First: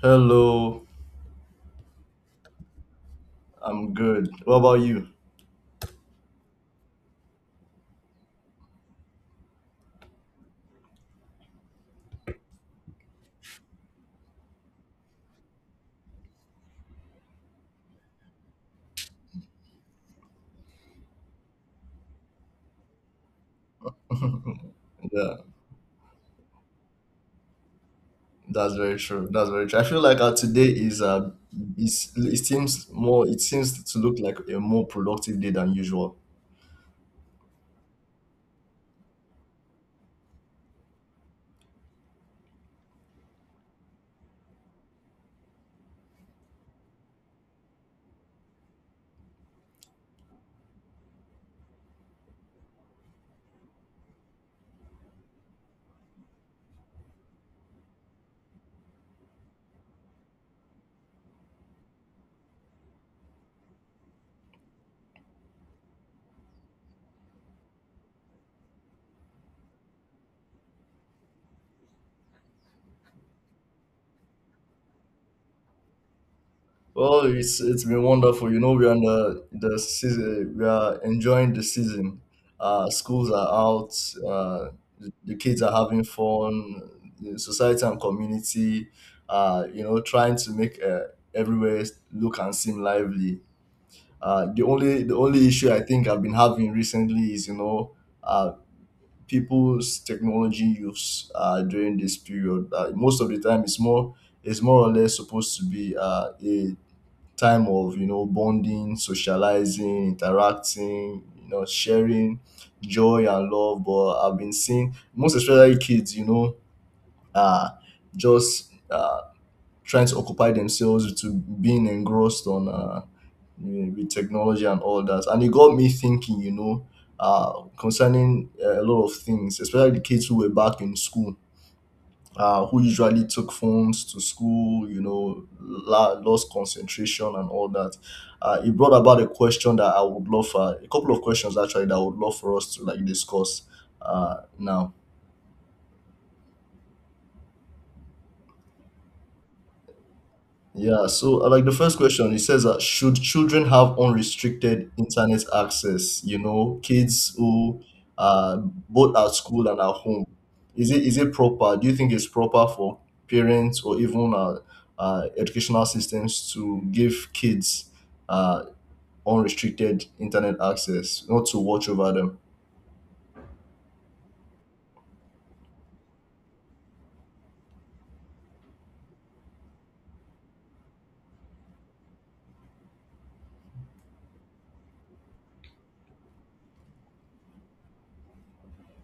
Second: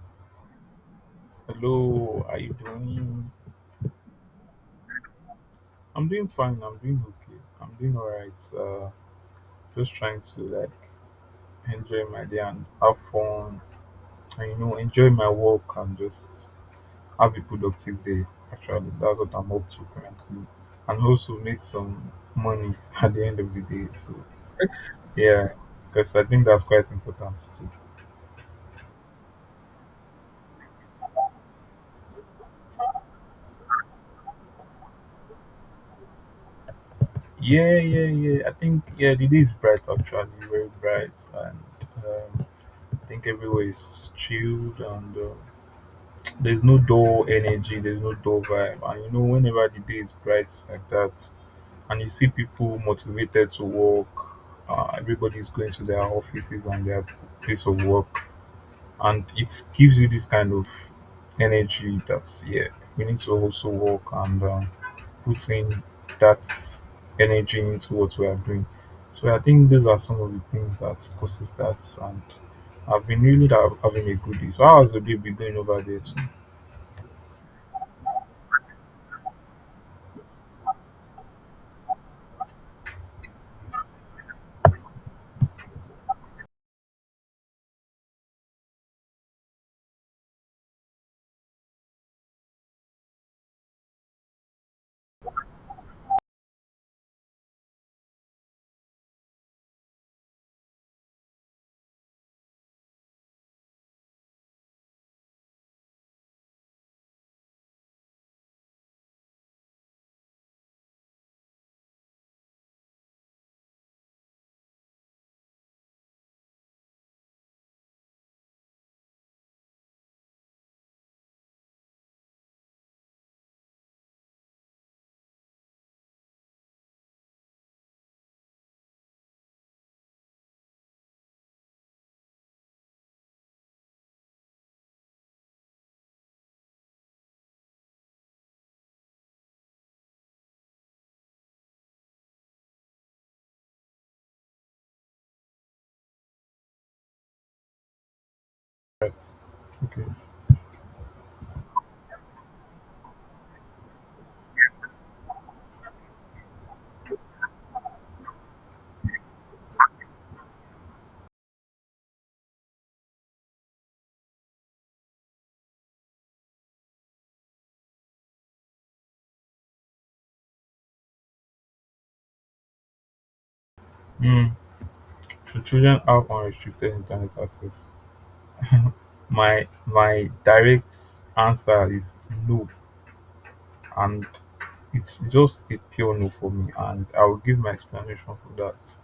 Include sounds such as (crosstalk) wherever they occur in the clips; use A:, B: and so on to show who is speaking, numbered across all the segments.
A: Hello,
B: Hello, how you doing?
A: I'm good. What about you?
B: I'm doing fine. I'm doing okay. I'm doing all right. Just trying to like enjoy my day and have fun, and you know, enjoy my work and just have a productive day. Actually, that's what I'm up to currently, and also make some money (laughs) at the end of the day. So
A: (laughs) Yeah,
B: yeah, because I think that's quite important too.
A: that's very true. That's very true. I feel like today is it seems to look like a more productive day than usual.
B: Yeah, yeah, yeah. I think yeah, the day is bright actually, very bright, and um, I think everywhere is chilled and. There's no dull energy, there's no dull vibe. And you know, whenever the day is bright like that, and you see people motivated to work, everybody's going to their offices and their place of work, and it gives you this kind of energy that, yeah, we need to also work and put in that energy into what we are doing. So I think those are some of the things that causes that, and I've been having a good day. So how has your day been going over there too?
A: Well, it's been wonderful. You know, we are in the season. We are enjoying the season. Schools are out. Uh, the kids are having fun. The society and community, you know, trying to make everywhere look and seem lively. The only issue I think I've been having recently is uh, people's technology use during this period. Most of the time, it's more or less supposed to be a time of bonding, socializing, interacting, sharing joy and love. But I've been seeing most especially kids, uh, just trying to occupy themselves to being engrossed on. Yeah, with technology and all that. And it got me thinking, uh, concerning a lot of things, especially the kids who were back in school, who usually took phones to school, lost concentration and all that. It brought about a question that I would love, a couple of questions actually that I would love for us to like discuss now.
B: Right. Okay.
A: Yeah, so like the first question, it says that should children have unrestricted internet access? You know, kids who are both at school and at home. Is it proper? Do you think it's proper for parents or even educational systems to give kids uh, unrestricted internet access, not to watch over them?
B: Mm. Should children have unrestricted internet access? My direct answer is no, and it's just a pure no for me, and I will give my explanation for that.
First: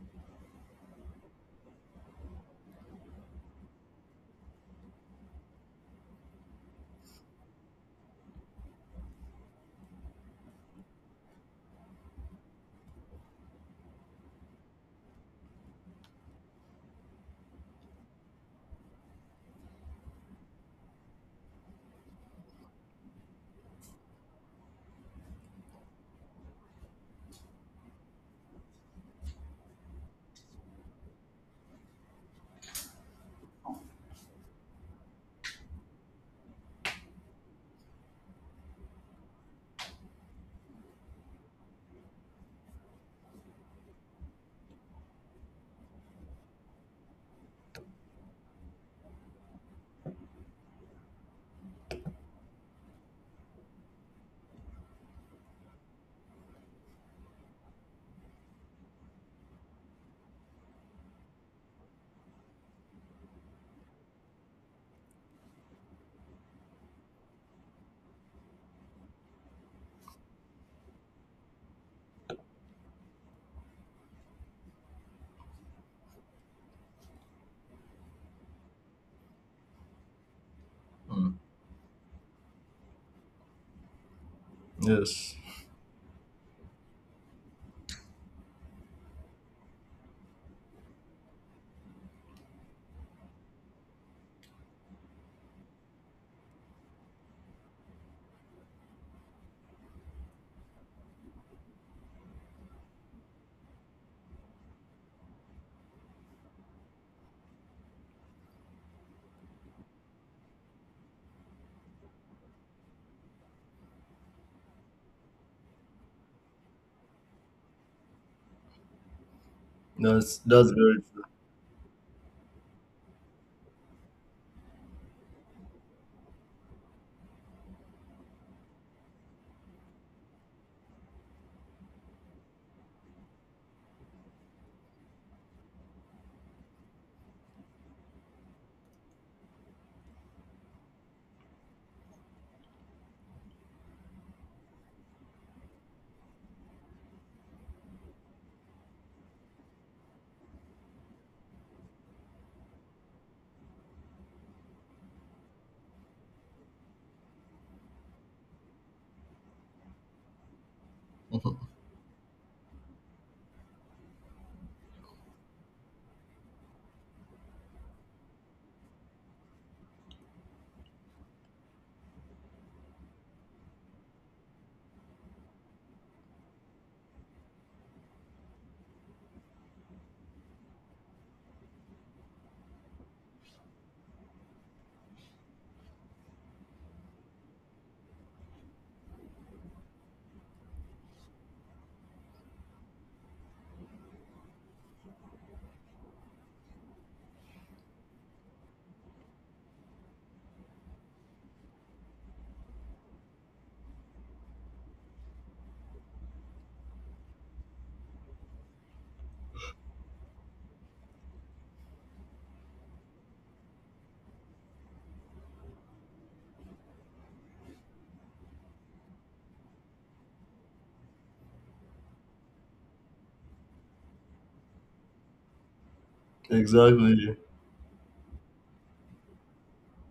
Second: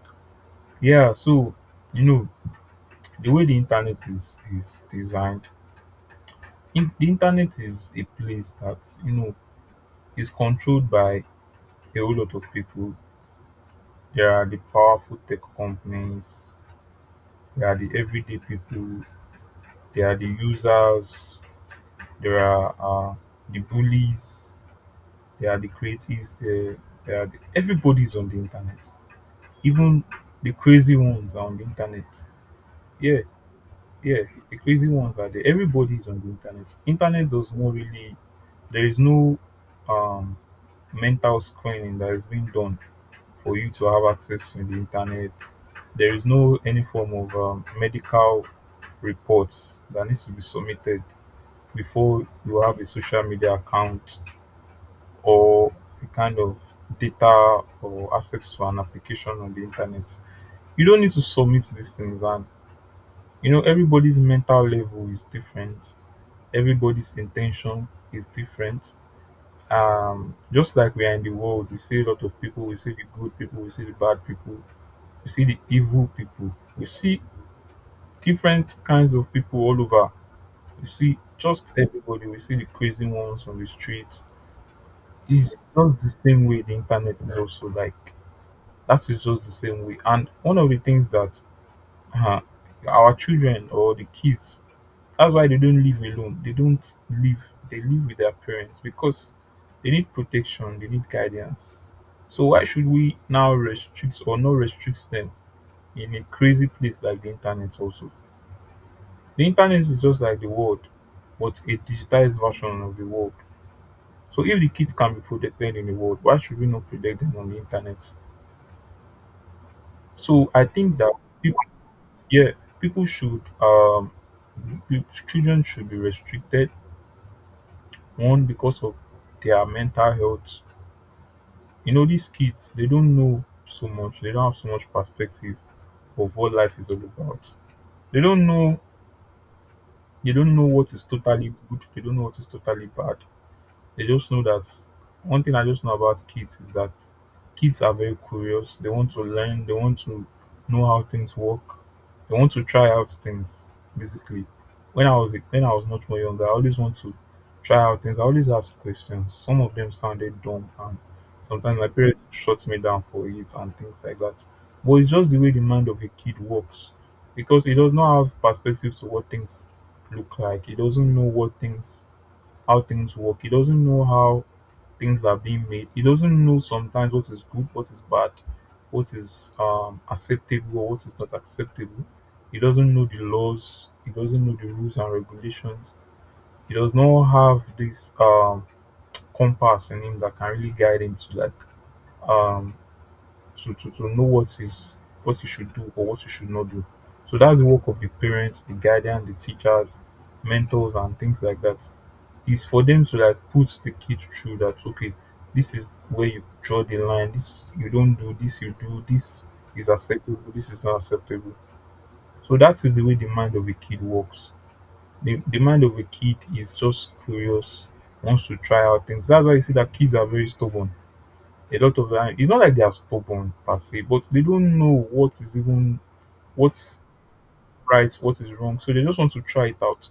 B: Yeah, so you know the way the internet is designed. The internet is a place that you know is controlled by a whole lot of people. There are the powerful tech companies. There are the everyday people. There are the users, there are the bullies, there are the creatives, there are everybody's on the internet. Even the crazy ones are on the internet. Yeah, yeah, the crazy ones are there. Everybody's on the internet. Internet does not really, There is no um, mental screening that is being done for you to have access to the internet. There is no any form of medical reports that needs to be submitted before you have a social media account or a kind of data or access to an application on the internet. You don't need to submit these things, and you know, everybody's mental level is different, everybody's intention is different. Just like we are in the world, we see a lot of people, we see the good people, we see the bad people, we see the evil people, we see different kinds of people all over. We see
A: Mm.
B: just everybody, we see the crazy ones on the streets.
A: Yes,
B: It's just the same way the internet is also like that is just the same way. And one of the things that uh, our children or the kids, that's why they don't live alone. They don't live, They live with their parents because they need protection, they need guidance. So why should we now restrict or not restrict them in a crazy place like the internet also? The internet is just like the world, but a digitized version of the world. So if the kids can be protected in the world, why should we not protect them on the internet?
A: that's
B: So I
A: that's
B: think
A: very
B: that yeah, people should children should be restricted, one because of their mental health. You know, these kids they don't know so much, they don't have so much perspective of what life is all about. They don't know they don't know what is totally good, they don't know what is totally bad. They just know that one thing I just know about kids is that kids are very curious. They want to learn, they want to know how things work, they want to try out things, basically. When I was much more younger, I always want to try out things. I always ask questions. Some of them sounded dumb and
A: true.
B: sometimes my parents shut me down for it and things like that. But it's just the way the mind of a kid works. Because he does not have perspective to what things look like. He doesn't know what things How things work. He doesn't know how things are being made. He doesn't know sometimes what is good, what is bad, what is acceptable, or what is not acceptable. He doesn't know the laws. He doesn't know the rules and regulations. He does not have this compass in him that can really guide him to um, know what is what he should do or what he should not do. So that's the work of the parents, the guardian, the teachers, mentors, and things like that. It's for them to like put the kid through that, okay, this is where you draw the line, this you don't do, this you do, this is acceptable, this is not acceptable. So that is the way the mind of a kid works. The mind of a kid is just curious, wants to try out things. That's why you see that kids are very stubborn. A lot of the time it's not like they are stubborn per se, but they don't know what is even
A: (laughs)
B: what's
A: Exactly.
B: right, what is wrong, so they just want to try it out.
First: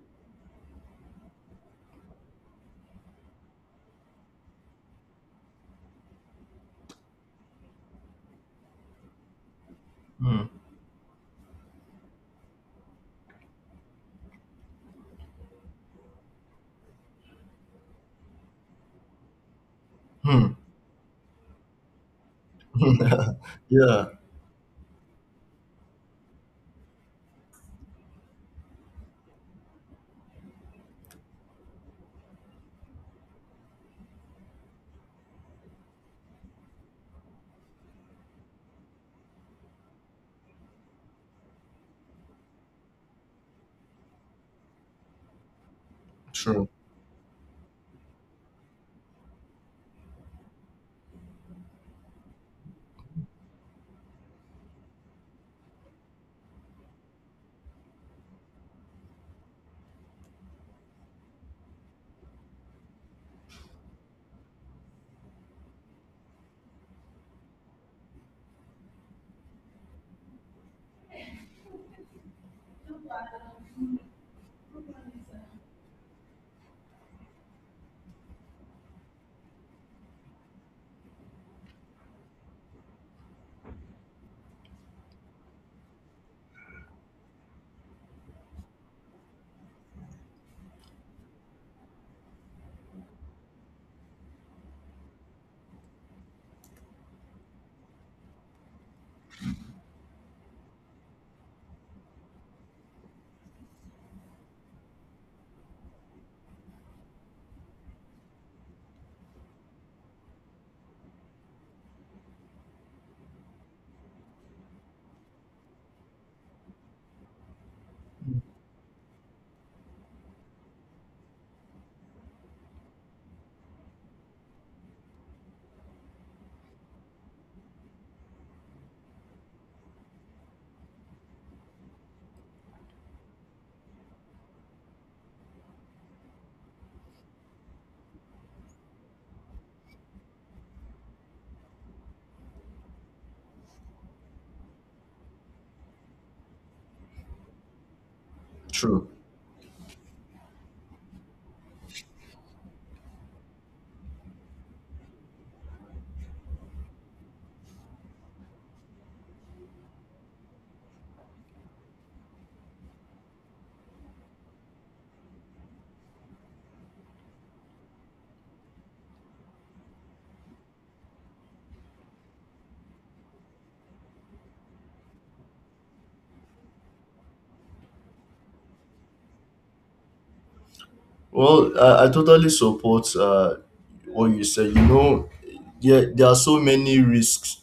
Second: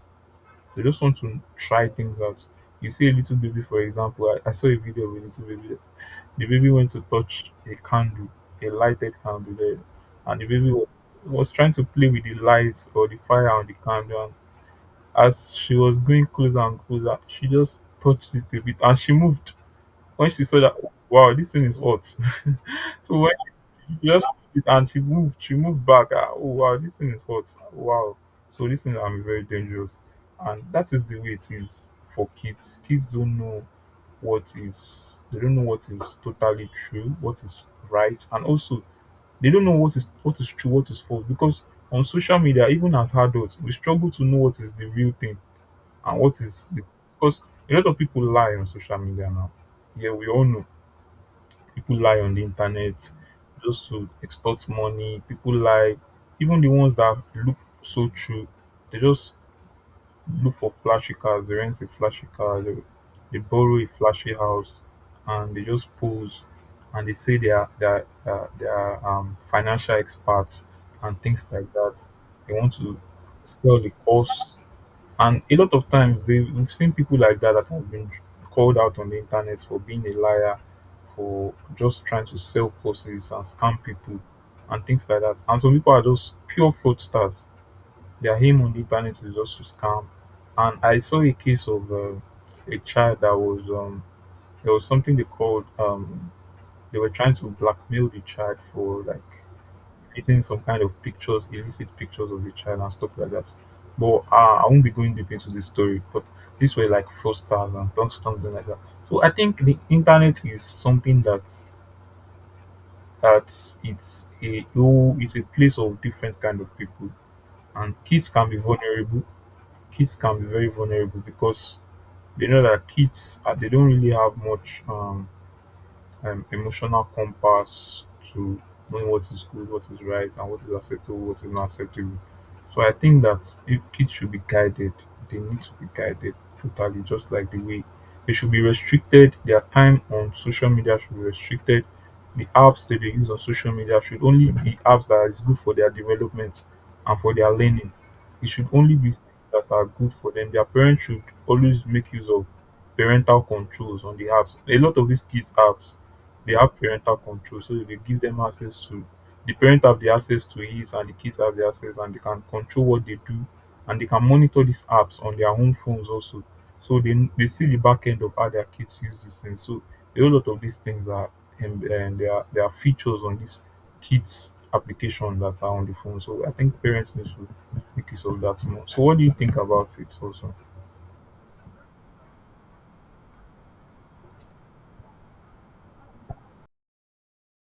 B: They just want to try things out. You see a little baby, for example. I saw a video of a little baby. The baby went to touch a candle, a lighted candle there, and
A: Hmm.
B: was trying to play with the lights or the fire on the candle. And as she was going closer and closer, she just touched it a bit and she moved. When she
A: Hmm.
B: saw that, wow, this thing is hot. (laughs) so when
A: (laughs) Yeah,
B: she just took it and she moved. She moved back. Ah, oh wow, this thing is hot. Wow. So this thing I'm very dangerous, and that is the way it is for kids. Kids don't know what is. They don't know what is totally true, what is right, and also they don't know what is true, what is false. Because on social media, even as adults, we struggle to know what is the real thing and what is
A: true,
B: the. Because a lot of people lie on social media now. Yeah, we all know. People lie on the internet just to extort money. People lie, even the ones that look so true, they just look for flashy cars. They borrow a flashy house, and they just pose and they say they are financial experts and things like that. They want to sell the course, and a lot of times they we've seen people like that that have been called out on the internet for being a liar, for just trying to sell courses and scam people and things like that. And some people are just pure fraudsters. Their aim on the internet is just to scam. And I saw a case of a child that was there was something they called, they were trying to blackmail the child for like getting some kind of pictures, illicit pictures of the child and stuff like that. But I won't be going deep into the story. But these were like fraudsters and something like that. So I think the internet is something that it's it's a place of different kind of people, and kids can be vulnerable. Kids can be very vulnerable because they know that kids they don't really have much an emotional compass to knowing what is good, what is right, and what is acceptable, what is not acceptable. So I think that if kids should be guided, they need to be guided totally, just like the way they should be restricted. Their time on social media should be restricted. The apps that they use on social media should only be apps that is good for their development and for their learning. It should only
A: true.
B: be things that are good for them. Their parents should always make use of parental controls on the apps. A lot of these kids' apps, they have parental control, so they give them access to, the parent have the access to his, and the kids have the access, and they can control what they do, and they can monitor these apps on their own phones also. So they see the back end of how their kids use these things. So a whole lot of these things are, and there are, there are features on these kids application that are on the phone. So I think parents need to make use of that more. So what do you think about it also?
A: Well, I totally support what you said. You know, there are so many risks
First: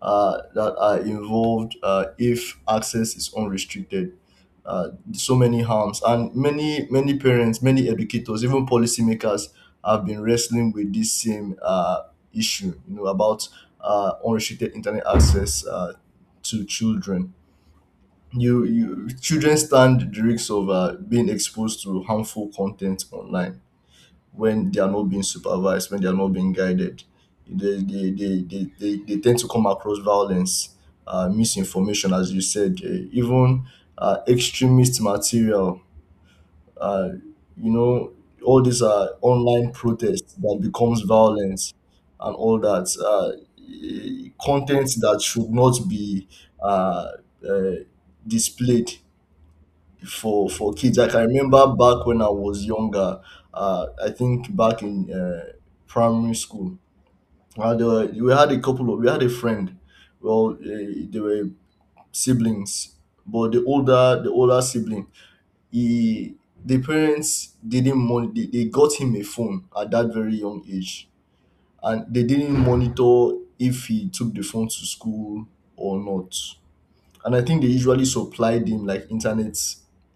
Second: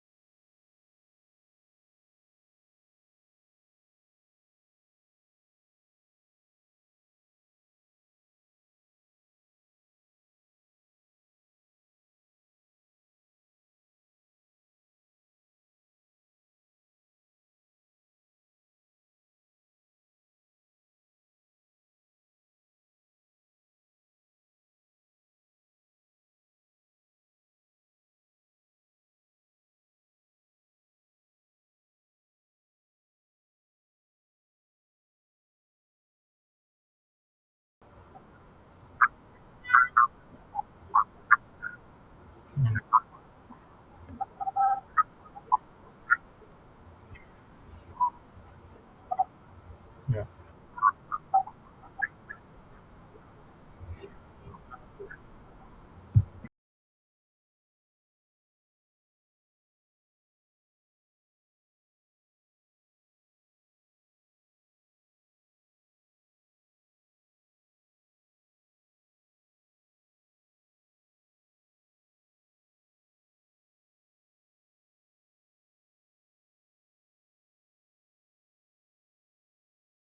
A: that are involved if access is unrestricted. So many harms, and many parents, many educators, even policymakers have been wrestling with this same issue. You know about unrestricted internet access to children. You children stand the risks of being exposed to harmful content online when they are not being supervised, when they are not being guided. They tend to come across violence, misinformation, as you said, even extremist material. Uh, you know, all these are online protests that becomes violence and all that. Content that should not be uh, uh, displayed
B: Yeah,
A: for kids. Like, I can remember back when I was younger. I think back in primary school, we had a couple of we had a friend. Well, they were siblings, but the older sibling, he the parents didn't they got him a phone at that very young age, and they didn't monitor if he took the phone to school or not. And I think they usually supplied him like internet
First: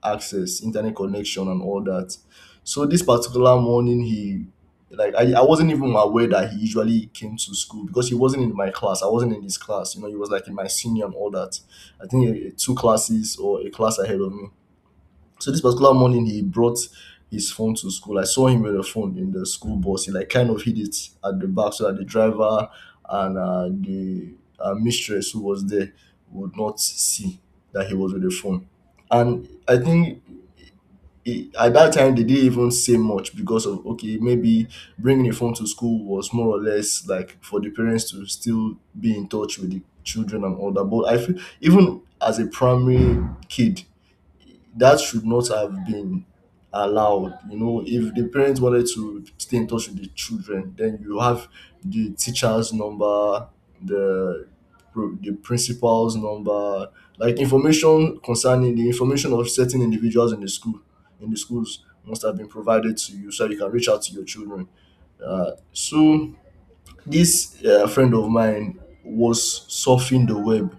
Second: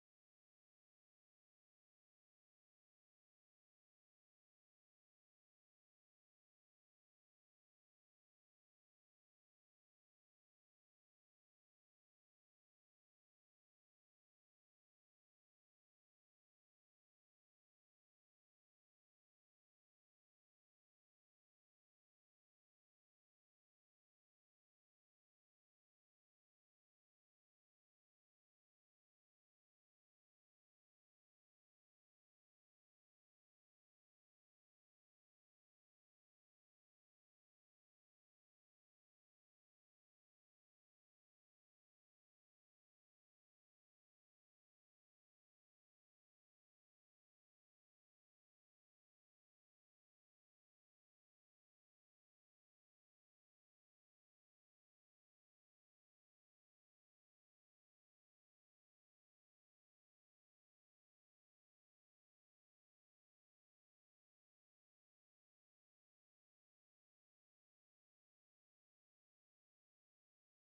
A: access, internet connection, and all that. So this particular morning, he I wasn't even aware that he usually came to school because he wasn't in my class. I wasn't in his class. You know, he was like in my senior and all that. I think two classes or a class ahead of me. So this particular morning he brought his phone to school. I saw him with a phone in the school bus. He like kind of hid it at the back so that the driver and the mistress who was there would not see that he was with a phone. And I think at that time they didn't even say much because of okay maybe bringing a phone to school was more or less like for the parents to still be in touch with the children and all that. But I feel even as a primary kid that should not have been allowed. You know, if the parents wanted to stay in touch with the children, then you have the teacher's number, the the principal's number, like information concerning the information of certain individuals in the school, in the schools must have been provided to you so you can reach out to your children. So this friend of mine was surfing the web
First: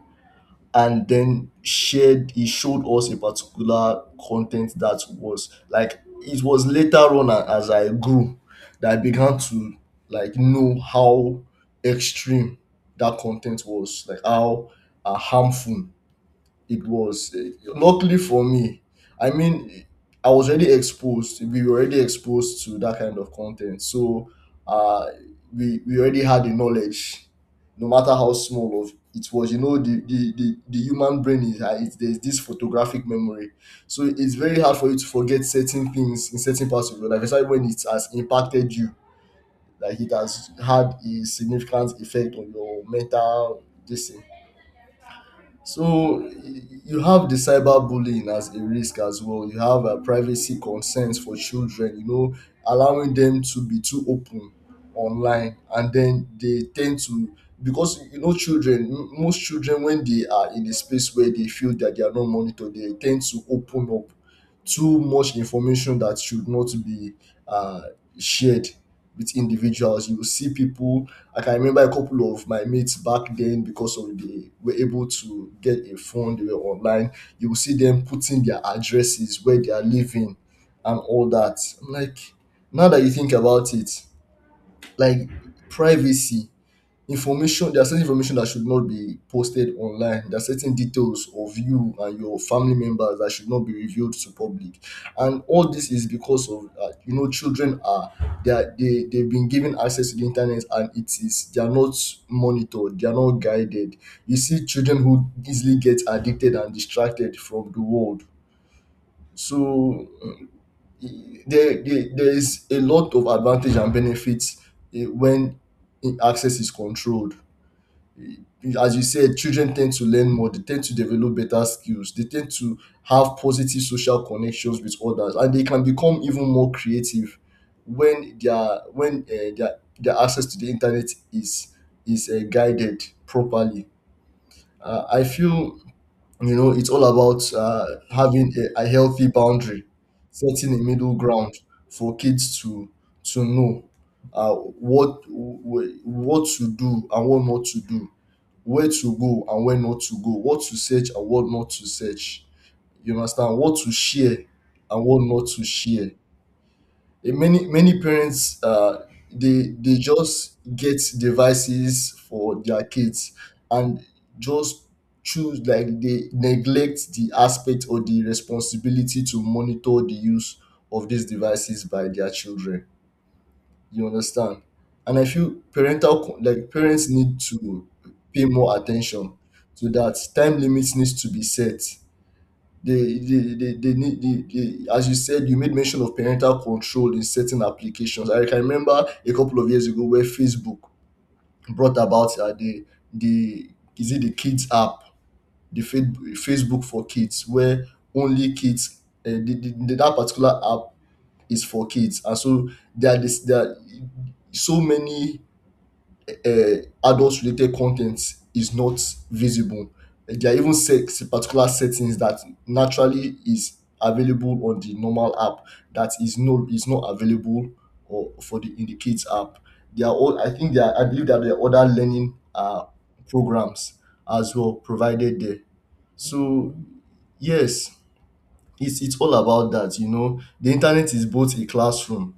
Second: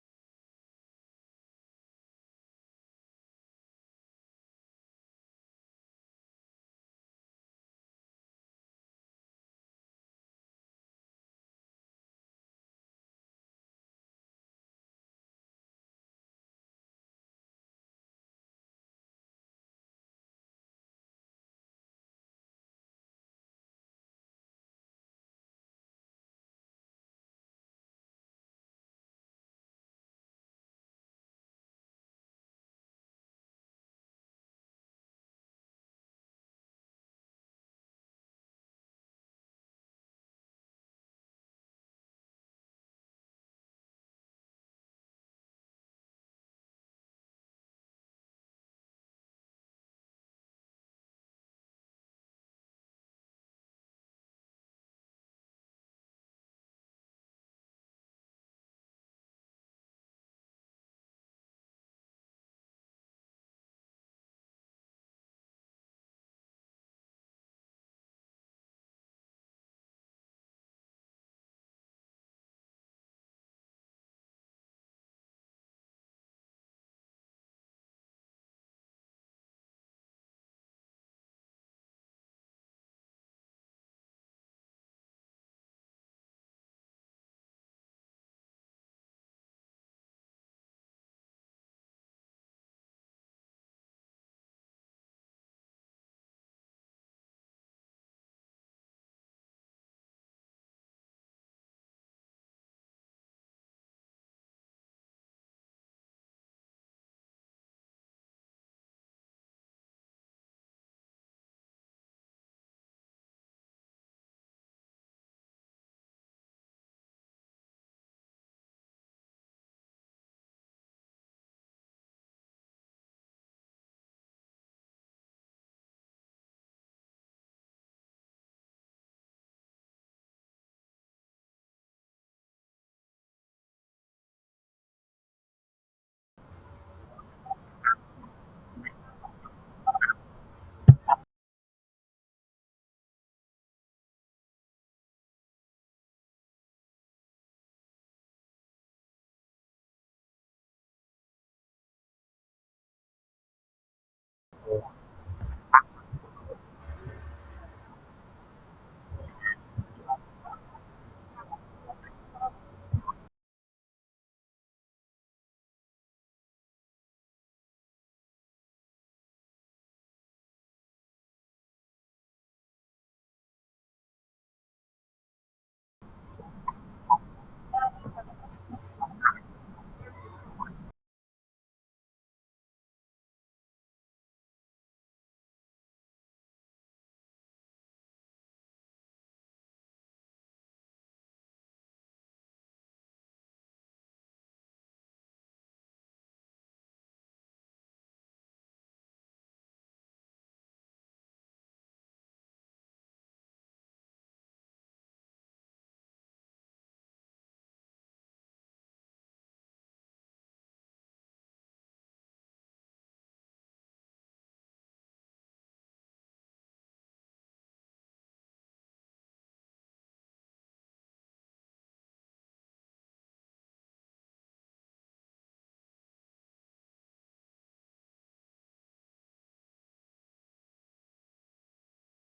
A: and then shared he showed us a particular content that was like it was later on as I grew that I began to like know how extreme that content was, like how harmful it was. Luckily for me, i mean I was already exposed we were already exposed to that kind of content. So uh we already had the knowledge, no matter how small of it was. You know, the human brain is, there's this photographic memory, so it's very hard for you to forget certain things in certain parts of your life, especially when it has impacted you, like it has had a significant effect on your mental this thing. So you have the cyberbullying as a risk as well. You have privacy concerns for children, you know, allowing them to be too open online. And then they tend to, because, you know, children, most children, when they are in a space where they feel that they are not monitored, they tend to open up too much information that should not be uh, shared with individuals. You will see people. I can remember a couple of my mates back then, because of they were able to get a phone, they were online. You will see them putting their addresses where they are living and all that. I'm like, now that you think about it, like privacy information, there are certain information that should not be posted online. There are certain details of you and your family members that should not be revealed to public. And all this is because of, you know, children are they've been given access to the internet and it is they are not monitored, they are not guided. You see children who easily get addicted and distracted from the world. So mm, there is a lot of advantage and benefits when access is controlled. As you said, children tend to learn more, they tend to develop better skills, they tend to have positive social connections with others, and they can become even more creative when their access to the internet is is guided properly. I feel you know it's all about having a healthy boundary, setting a middle ground for kids to know what to do and what not to do, where to go and where not to go, what to search and what not to search. You understand? What to share and what not to share. And many parents they just get devices for their kids and just choose, like they neglect the aspect or the responsibility to monitor the use of these devices by their children. You understand? And I feel like parents need to pay more attention to that. Time limits needs to be set. They need they, as you said, you made mention of parental control in certain applications. I can remember a couple of years ago where Facebook brought about the is it the kids app, the Facebook for kids, where only kids that particular app is for kids, and so there are so many uh, adult related content is not visible. There are even particular settings that naturally is available on the normal app that is is not available or for the in the kids app. They are all, I think they are, I believe that there are other learning programs as well provided there. So yes, it's all about that. You know, the internet is both a classroom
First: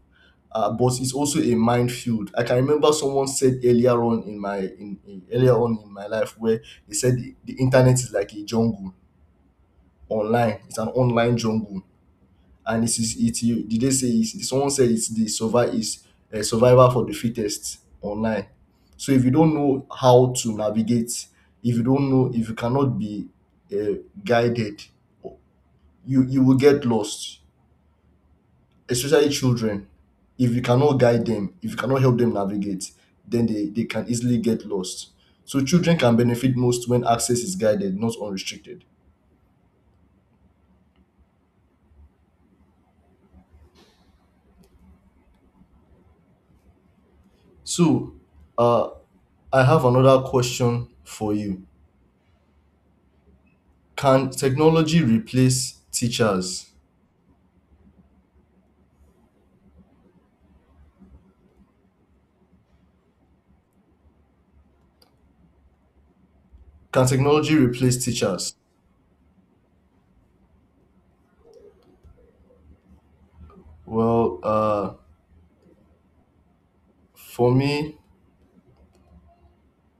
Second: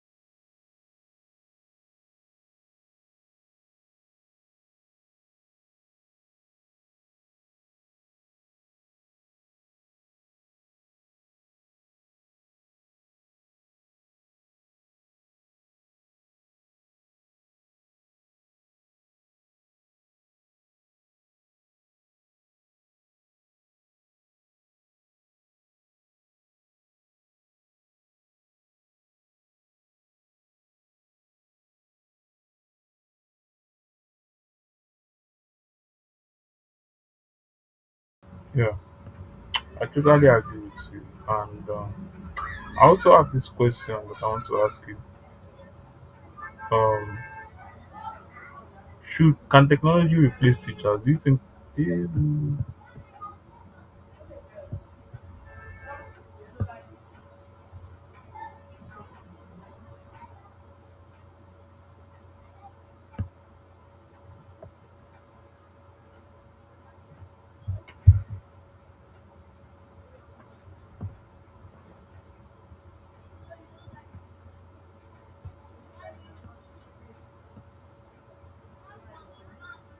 A: but it's also a minefield. I can remember someone said earlier on in earlier on in my life where they said the internet is like a jungle online. It's an online jungle, and it is it. You, did they say it's, someone said it's the survival is a survivor for the fittest online. So if you don't know how to navigate, if you don't know, if you cannot be uh, guided, you will get lost. Especially children, if you cannot guide them, if you cannot help them navigate, then they can easily get lost. So children can benefit most when access is guided, not
B: yeah,
A: unrestricted.
B: I totally agree with you and I also have this question that I want to ask you. Um,
A: So uh,
B: should
A: I
B: can
A: have
B: technology
A: another
B: replace
A: question
B: teachers? Do you
A: for
B: think?
A: you.
B: Um,
A: can technology replace teachers can technology replace teachers? Well, for me